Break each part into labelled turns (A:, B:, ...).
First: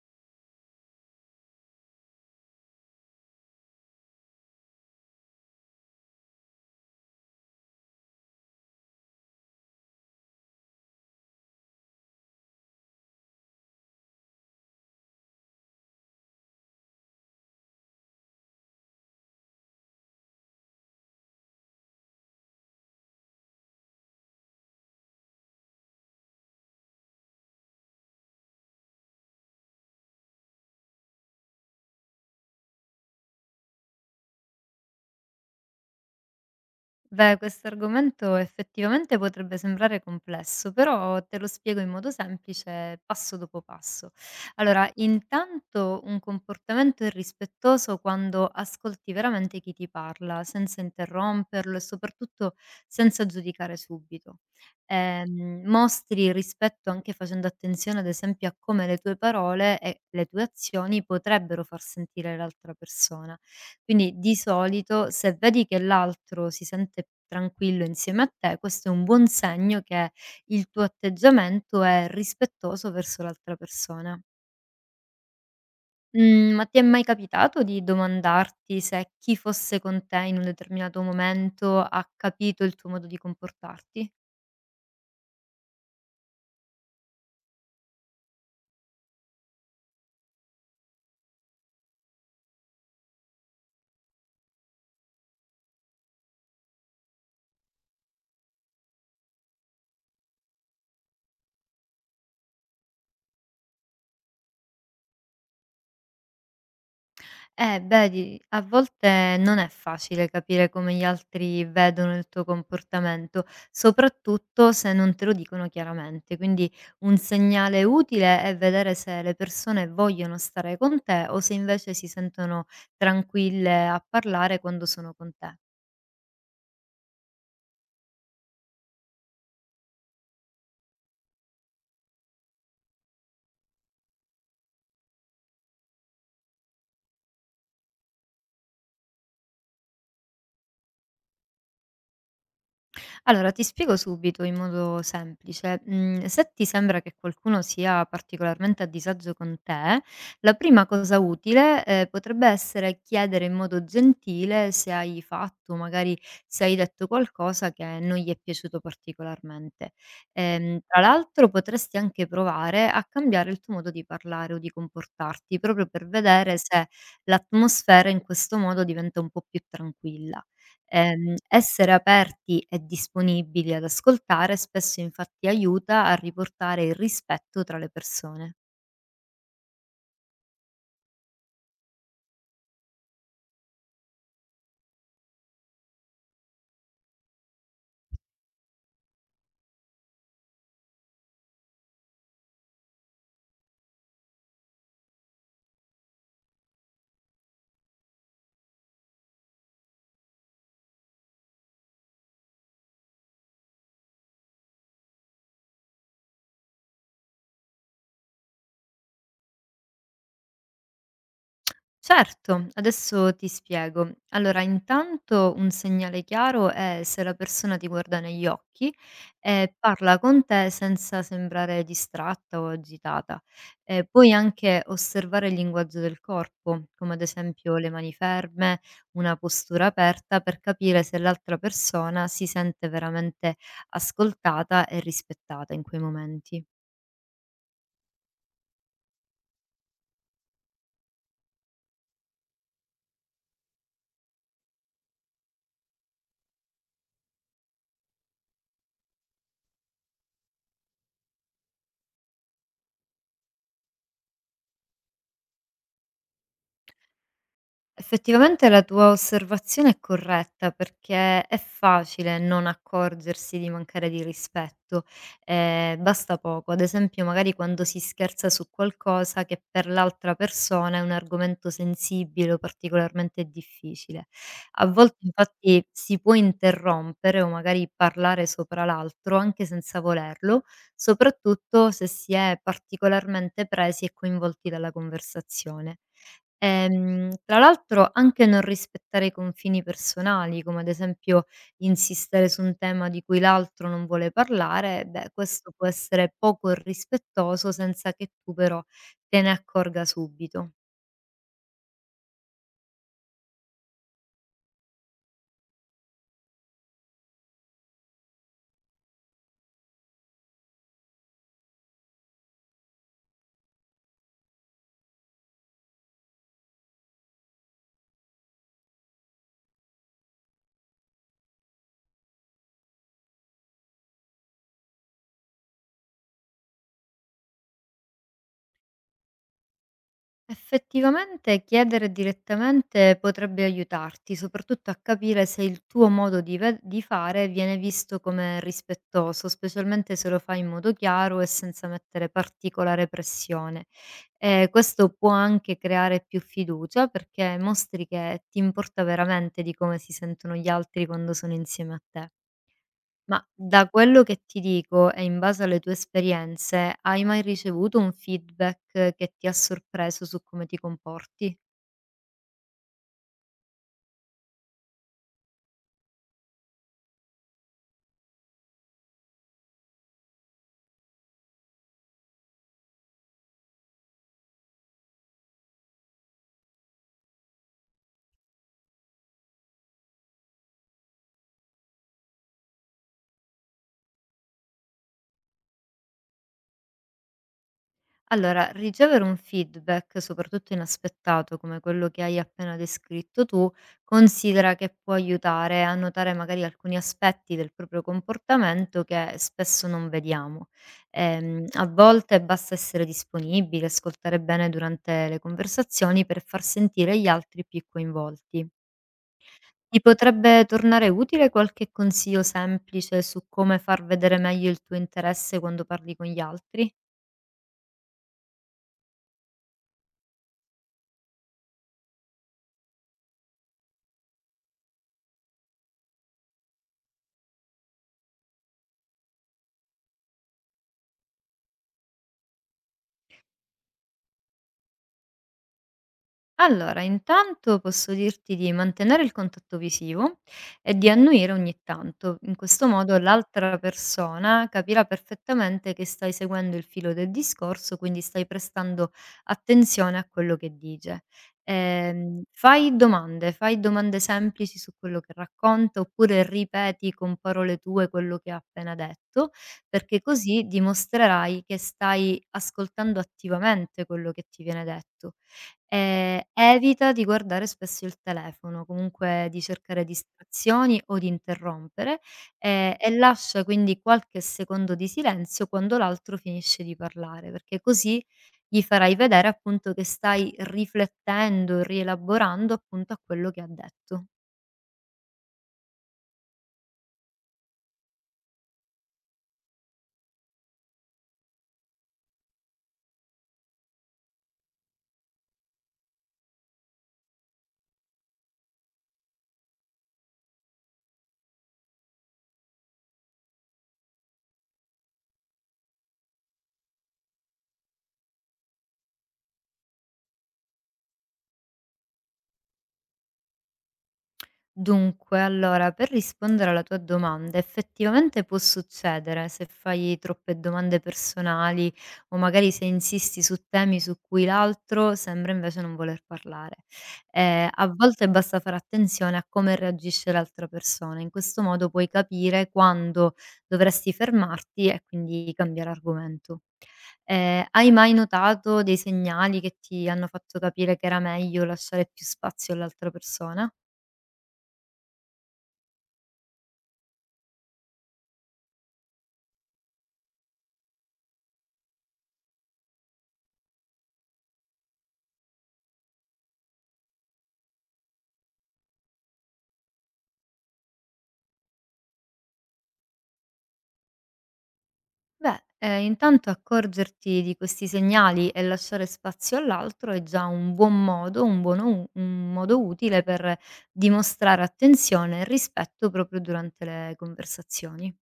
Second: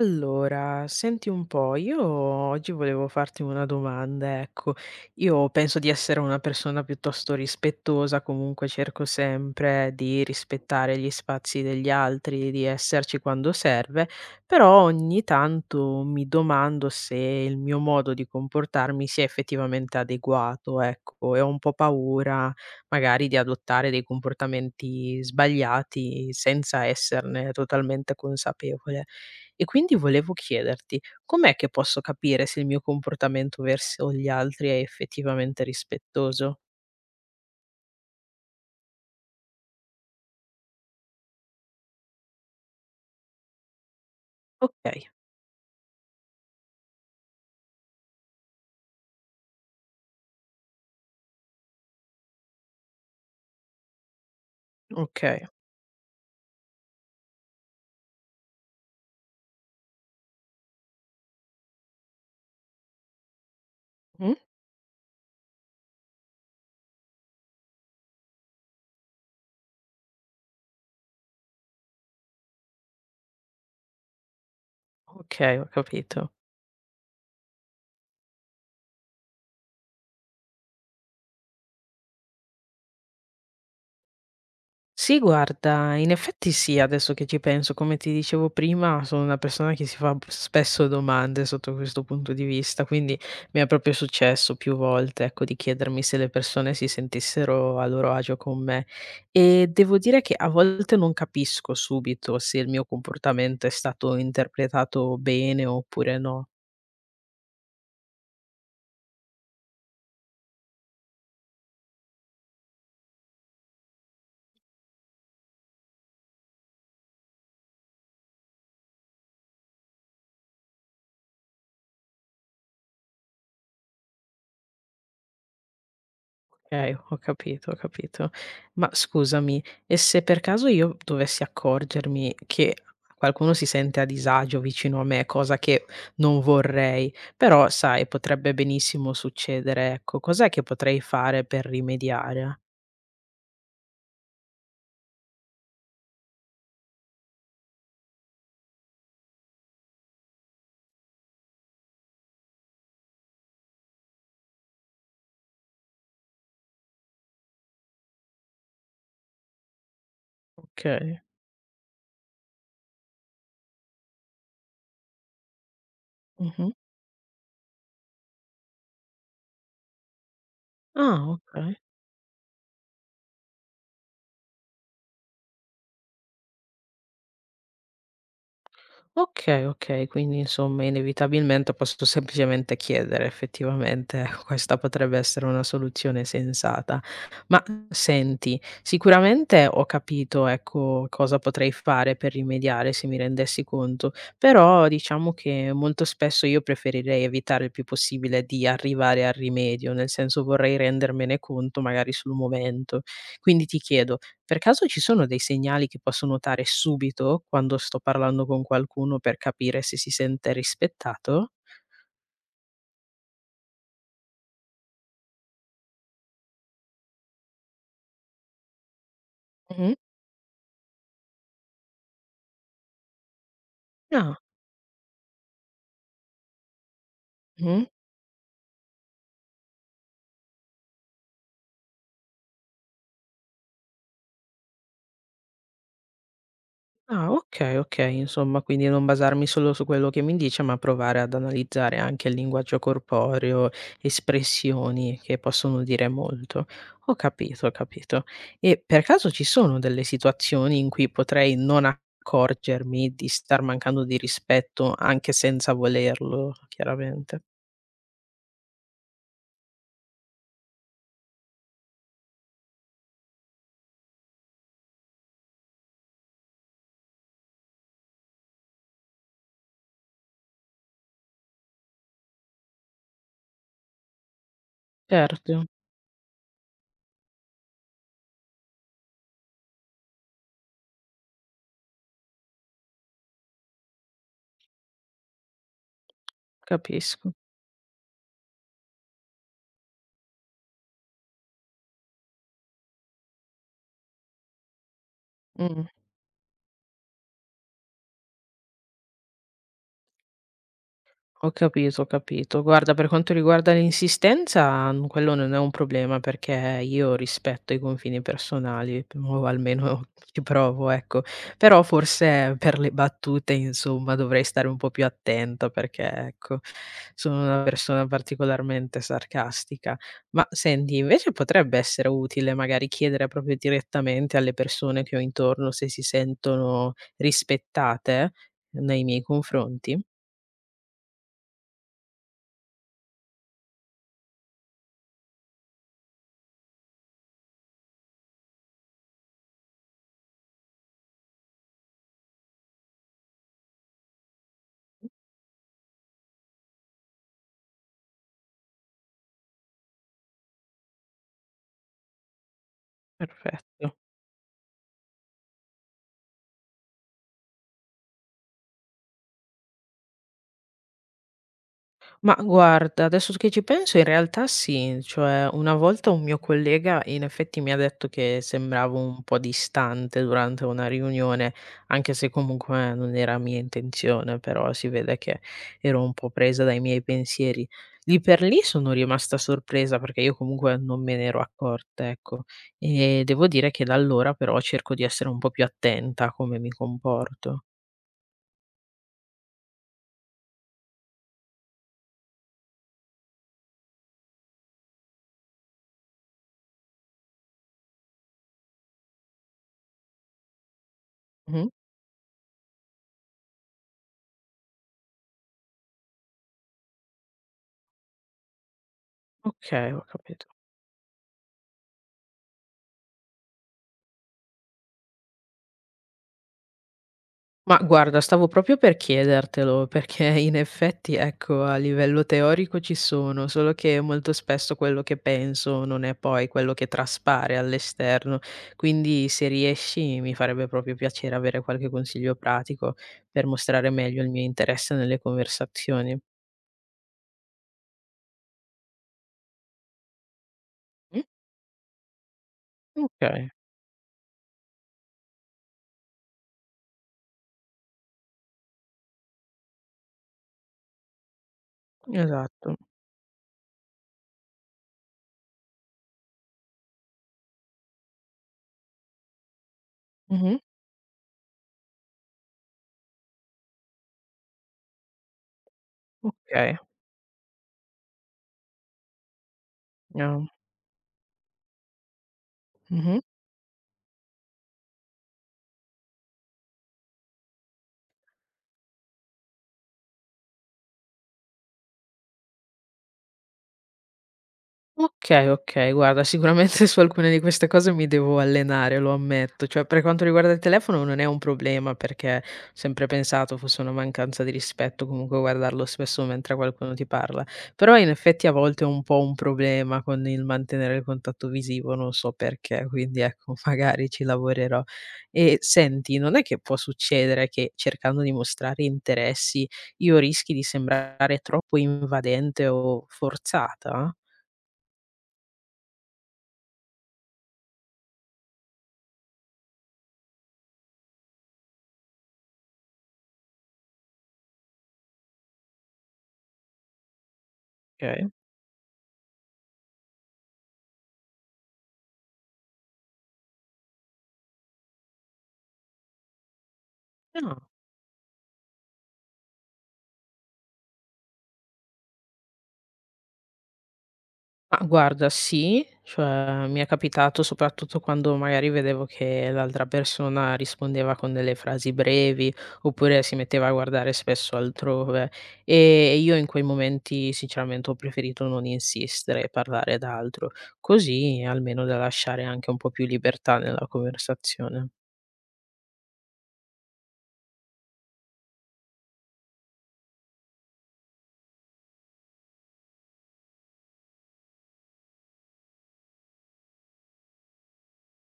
A: Allora, senti un po', io oggi volevo farti una domanda, ecco. Io penso di essere una persona piuttosto rispettosa, comunque cerco sempre di rispettare gli spazi degli altri, di esserci quando serve, però ogni tanto mi domando se il mio modo di comportarmi sia effettivamente adeguato, ecco, e ho un po' paura magari di adottare dei comportamenti sbagliati senza esserne totalmente consapevole. E quindi volevo chiederti, com'è che posso capire se il mio comportamento verso gli altri è effettivamente rispettoso?
B: Beh, questo argomento effettivamente potrebbe sembrare complesso, però te lo spiego in modo semplice, passo dopo passo. Allora,
A: Okay,
B: intanto un comportamento è rispettoso quando ascolti veramente chi ti parla, senza interromperlo e soprattutto senza giudicare subito.
A: okay.
B: Mostri rispetto anche facendo attenzione, ad esempio, a come le tue parole e le tue azioni potrebbero far sentire l'altra persona. Quindi
A: Mh?
B: di solito se vedi che l'altro si sente tranquillo insieme a te, questo è un buon segno che il tuo atteggiamento è rispettoso verso l'altra persona.
A: Okay, ho capito.
B: Mhmm, ma ti è mai capitato di domandarti se chi fosse con te in un determinato momento ha capito il tuo modo di comportarti?
A: Sì, guarda, in effetti sì, adesso che ci penso, come ti dicevo prima, sono una persona che si fa spesso domande sotto questo punto di vista, quindi mi è proprio successo più volte, ecco, di chiedermi se le persone si sentissero a loro agio con me. E devo dire che a volte non capisco subito se il mio comportamento è stato interpretato bene oppure no.
B: Vedi, a volte non è facile capire come gli altri vedono il tuo comportamento, soprattutto se non te lo dicono chiaramente. Quindi un segnale utile è vedere se le persone vogliono stare con te o se invece si sentono tranquille a parlare quando sono con te.
A: Okay, ho capito, ho capito. Ma scusami, e se per caso io dovessi accorgermi che qualcuno si sente a disagio vicino a me, cosa che non vorrei, però sai, potrebbe benissimo succedere, ecco, cos'è che potrei fare per rimediare?
B: Allora, ti spiego subito in modo semplice. Mhmm, se ti sembra che qualcuno sia particolarmente a disagio con te, la prima cosa utile, potrebbe essere chiedere in modo gentile se hai fatto, magari se hai detto qualcosa che non gli è piaciuto particolarmente. Tra
A: Okay.
B: l'altro potresti anche provare a cambiare il tuo modo di parlare o di comportarti, proprio per vedere
A: Mh-mh.
B: se l'atmosfera in questo modo diventa un po' più tranquilla.
A: Ah, okay.
B: Essere aperti e disponibili ad ascoltare spesso infatti aiuta a riportare il rispetto tra le persone.
A: Okay, okay, quindi insomma inevitabilmente posso semplicemente chiedere effettivamente, ecco questa potrebbe essere una soluzione sensata. Ma senti, sicuramente ho capito, ecco, cosa potrei fare per rimediare se mi rendessi conto, però diciamo che molto spesso io preferirei evitare il più possibile di arrivare al rimedio, nel senso vorrei rendermene conto magari sul momento. Quindi ti chiedo, per caso ci sono dei segnali che posso notare subito quando sto parlando con qualcuno per capire se si sente rispettato?
B: Certo, adesso ti spiego. Allora, intanto un segnale chiaro è se la persona ti guarda negli occhi e
A: Mhm.
B: parla con te senza sembrare distratta o agitata. Puoi
A: Ah,
B: anche osservare il linguaggio del corpo, come ad esempio
A: mh.
B: le mani ferme, una postura aperta, per capire se l'altra persona si sente veramente ascoltata e rispettata in quei momenti.
A: Ah, ok, ok, insomma, quindi non basarmi solo su quello che mi dice, ma provare ad analizzare anche il linguaggio corporeo, espressioni che possono dire molto. Ho capito, ho capito. E per caso ci sono delle situazioni in cui potrei non accorgermi di star mancando di rispetto anche senza volerlo, chiaramente?
B: Effettivamente la tua osservazione è corretta perché è facile non accorgersi di mancare di rispetto, basta poco. Ad esempio magari quando si scherza su qualcosa che per l'altra persona è un argomento sensibile o particolarmente difficile. A volte
A: Certo,
B: infatti si può interrompere o magari parlare sopra l'altro anche senza volerlo, soprattutto se si è particolarmente presi e coinvolti dalla conversazione.
A: capisco.
B: Tra l'altro anche non rispettare i confini personali, come ad esempio insistere su un tema di cui l'altro non vuole parlare, beh, questo può
A: Mh.
B: essere poco rispettoso senza che tu però te ne accorga subito.
A: Ho capito, ho capito. Guarda, per quanto riguarda l'insistenza, n quello non è un problema, perché io rispetto i confini personali, o almeno ci provo, ecco. Però forse per le battute, insomma, dovrei stare un po' più attenta, perché ecco, sono una persona particolarmente sarcastica. Ma senti, invece potrebbe essere utile magari chiedere proprio direttamente alle persone che ho intorno se si sentono rispettate nei miei confronti?
B: Effettivamente chiedere direttamente potrebbe aiutarti, soprattutto a capire se il tuo modo di fare viene visto come rispettoso, specialmente se lo fai in modo chiaro e senza mettere particolare pressione. Questo può anche creare più fiducia perché mostri che ti importa veramente di come si sentono gli altri quando sono insieme a te. Ma da
A: Perfetto.
B: quello che ti dico e in base alle tue esperienze, hai mai ricevuto un feedback che ti ha sorpreso su come ti comporti?
A: Ma guarda, adesso che ci penso in realtà sì, cioè una volta un mio collega in effetti mi ha detto che sembravo un po' distante durante una riunione, anche se comunque non era mia intenzione, però si vede che ero un po' presa dai miei pensieri. Lì per lì sono rimasta sorpresa perché io comunque non me ne ero accorta, ecco, e devo dire che da allora però cerco di essere un po' più attenta a come mi comporto.
B: Allora, ricevere un feedback, soprattutto inaspettato come quello che hai appena descritto tu, considera che può aiutare a notare magari alcuni aspetti del proprio comportamento che spesso non vediamo.
A: Mhm.
B: A volte basta essere disponibili, ascoltare bene durante le conversazioni per far sentire gli altri più coinvolti.
A: Ok,
B: Ti
A: ho capito.
B: potrebbe tornare utile qualche consiglio semplice su come far vedere meglio il tuo interesse quando parli con gli altri?
A: Ma guarda, stavo proprio per chiedertelo, perché in effetti, ecco, a livello teorico ci sono, solo che molto spesso quello che penso non è poi quello che traspare all'esterno. Quindi se riesci mi farebbe proprio piacere avere qualche consiglio pratico per mostrare meglio il mio interesse nelle conversazioni.
B: Allora, intanto posso dirti di mantenere il contatto visivo e di
A: Mh?
B: annuire ogni tanto. In questo modo
A: Okay,
B: l'altra persona capirà perfettamente che stai seguendo il filo del discorso, quindi stai prestando attenzione a quello che dice.
A: esatto.
B: Fai domande, fai domande semplici su quello che racconta oppure ripeti con parole tue quello che ha appena detto, perché
A: Mh-mh.
B: così dimostrerai che stai ascoltando attivamente quello che ti viene detto.
A: Okay.
B: Evita di guardare spesso il telefono, comunque di cercare
A: Ah.
B: distrazioni o di interrompere, e
A: Mh-mh.
B: lascia quindi qualche secondo di silenzio quando l'altro finisce di parlare, perché così gli farai vedere appunto che stai riflettendo, rielaborando appunto a quello che ha detto.
A: Okay, okay, guarda sicuramente su alcune di queste cose mi devo allenare, lo ammetto. Cioè, per quanto riguarda il telefono non è un problema, perché ho sempre pensato fosse una mancanza di rispetto comunque guardarlo spesso mentre qualcuno ti parla. Però in effetti a volte ho un po' un problema con il mantenere il contatto visivo, non so perché, quindi ecco magari ci lavorerò. E senti, non è che può succedere che cercando di mostrare interessi io rischi di sembrare troppo invadente o forzata?
B: Dunque, allora, per rispondere alla tua domanda, effettivamente può succedere se fai troppe domande personali o magari se insisti su temi su cui l'altro sembra invece non voler parlare. A
A: Okay.
B: volte basta fare attenzione a come reagisce l'altra persona, in questo modo puoi capire quando dovresti fermarti e quindi cambiare argomento.
A: No.
B: Hai mai notato dei segnali che ti hanno fatto capire che era meglio lasciare più spazio all'altra persona?
A: Ma guarda sì, cioè mi è capitato soprattutto quando magari vedevo che l'altra persona rispondeva con delle frasi brevi, oppure si metteva a guardare spesso altrove. E io in quei momenti sinceramente ho preferito non insistere e parlare d'altro, così almeno da lasciare anche un po' più libertà nella conversazione.
B: Beh, intanto accorgerti di questi segnali e lasciare spazio all'altro è già un buon modo, un buono u un modo utile per dimostrare attenzione e rispetto proprio durante le conversazioni.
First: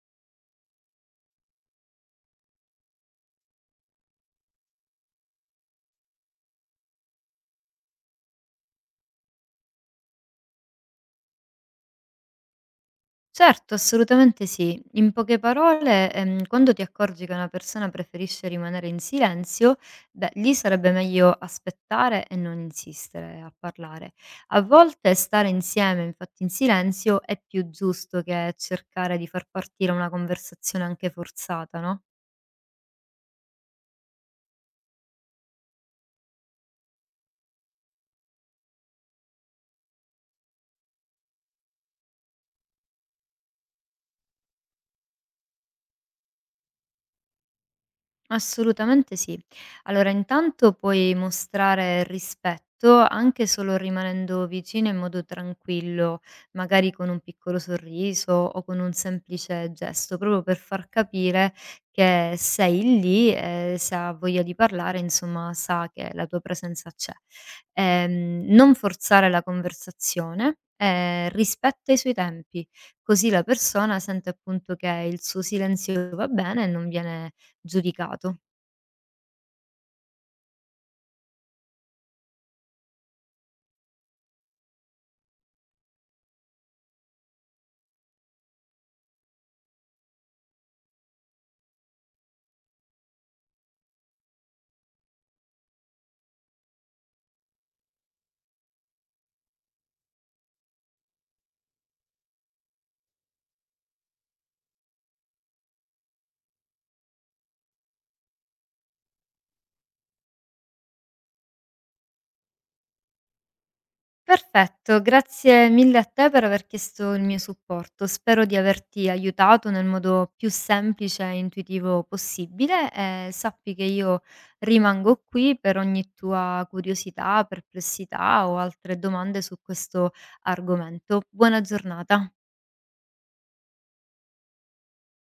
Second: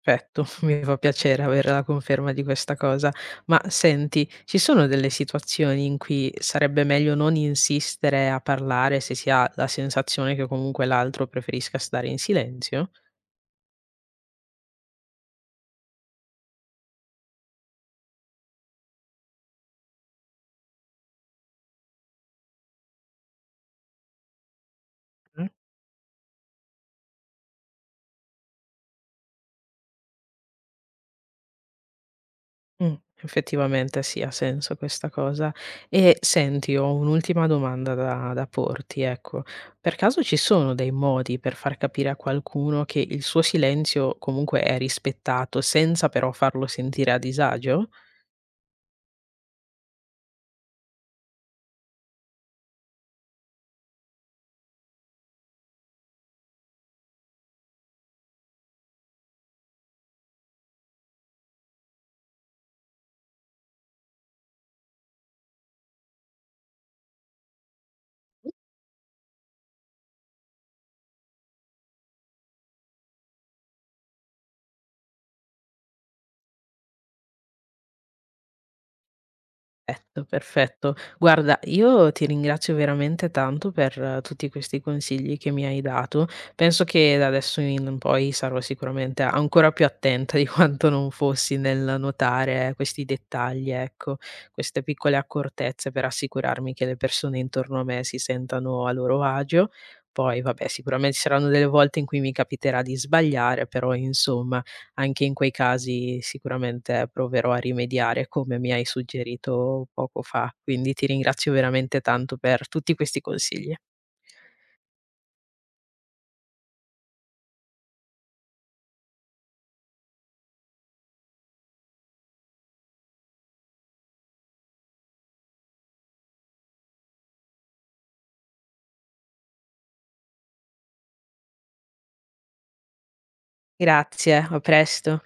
A: Perfetto, mi fa piacere avere la conferma di questa cosa. Ma senti, ci sono delle situazioni in cui sarebbe meglio non insistere a parlare se si ha la sensazione che comunque l'altro preferisca stare in silenzio?
B: Certo, assolutamente sì. In poche parole, quando ti accorgi che una persona preferisce rimanere in silenzio, beh, lì sarebbe meglio aspettare e non insistere a parlare. A volte
A: Mh.
B: stare insieme, infatti, in silenzio è più giusto che cercare di far partire una conversazione anche forzata, no?
A: Mh, effettivamente sì, ha senso questa cosa. E senti, ho un'ultima domanda da porti, ecco. Per caso ci sono dei modi per far capire a qualcuno che il suo silenzio comunque è rispettato, senza però farlo sentire a disagio?
B: Assolutamente sì. Allora, intanto puoi mostrare rispetto anche solo rimanendo vicino in modo tranquillo, magari con un piccolo sorriso o con un semplice gesto, proprio per far capire che sei lì e se ha voglia di parlare, insomma, sa che la tua presenza c'è. Non forzare la conversazione. Rispetta i suoi tempi, così la persona sente appunto che il suo silenzio va bene e non viene giudicato.
A: Perfetto, perfetto. Guarda, io ti ringrazio veramente tanto per tutti questi consigli che mi hai dato. Penso che da adesso in poi sarò sicuramente ancora più attenta di quanto non fossi nel notare questi dettagli, ecco, queste piccole accortezze per assicurarmi che le persone intorno a me si sentano a loro agio. Poi, vabbè, sicuramente ci saranno delle volte in cui mi capiterà di sbagliare, però insomma anche in quei casi sicuramente proverò a rimediare come mi hai suggerito poco fa, quindi ti ringrazio veramente tanto per tutti questi consigli.
B: Perfetto, grazie mille a te per aver chiesto il mio supporto. Spero di averti aiutato nel modo più semplice e intuitivo possibile e sappi che io rimango qui per ogni tua curiosità, perplessità o altre domande su questo argomento. Buona giornata.
A: Grazie, a presto.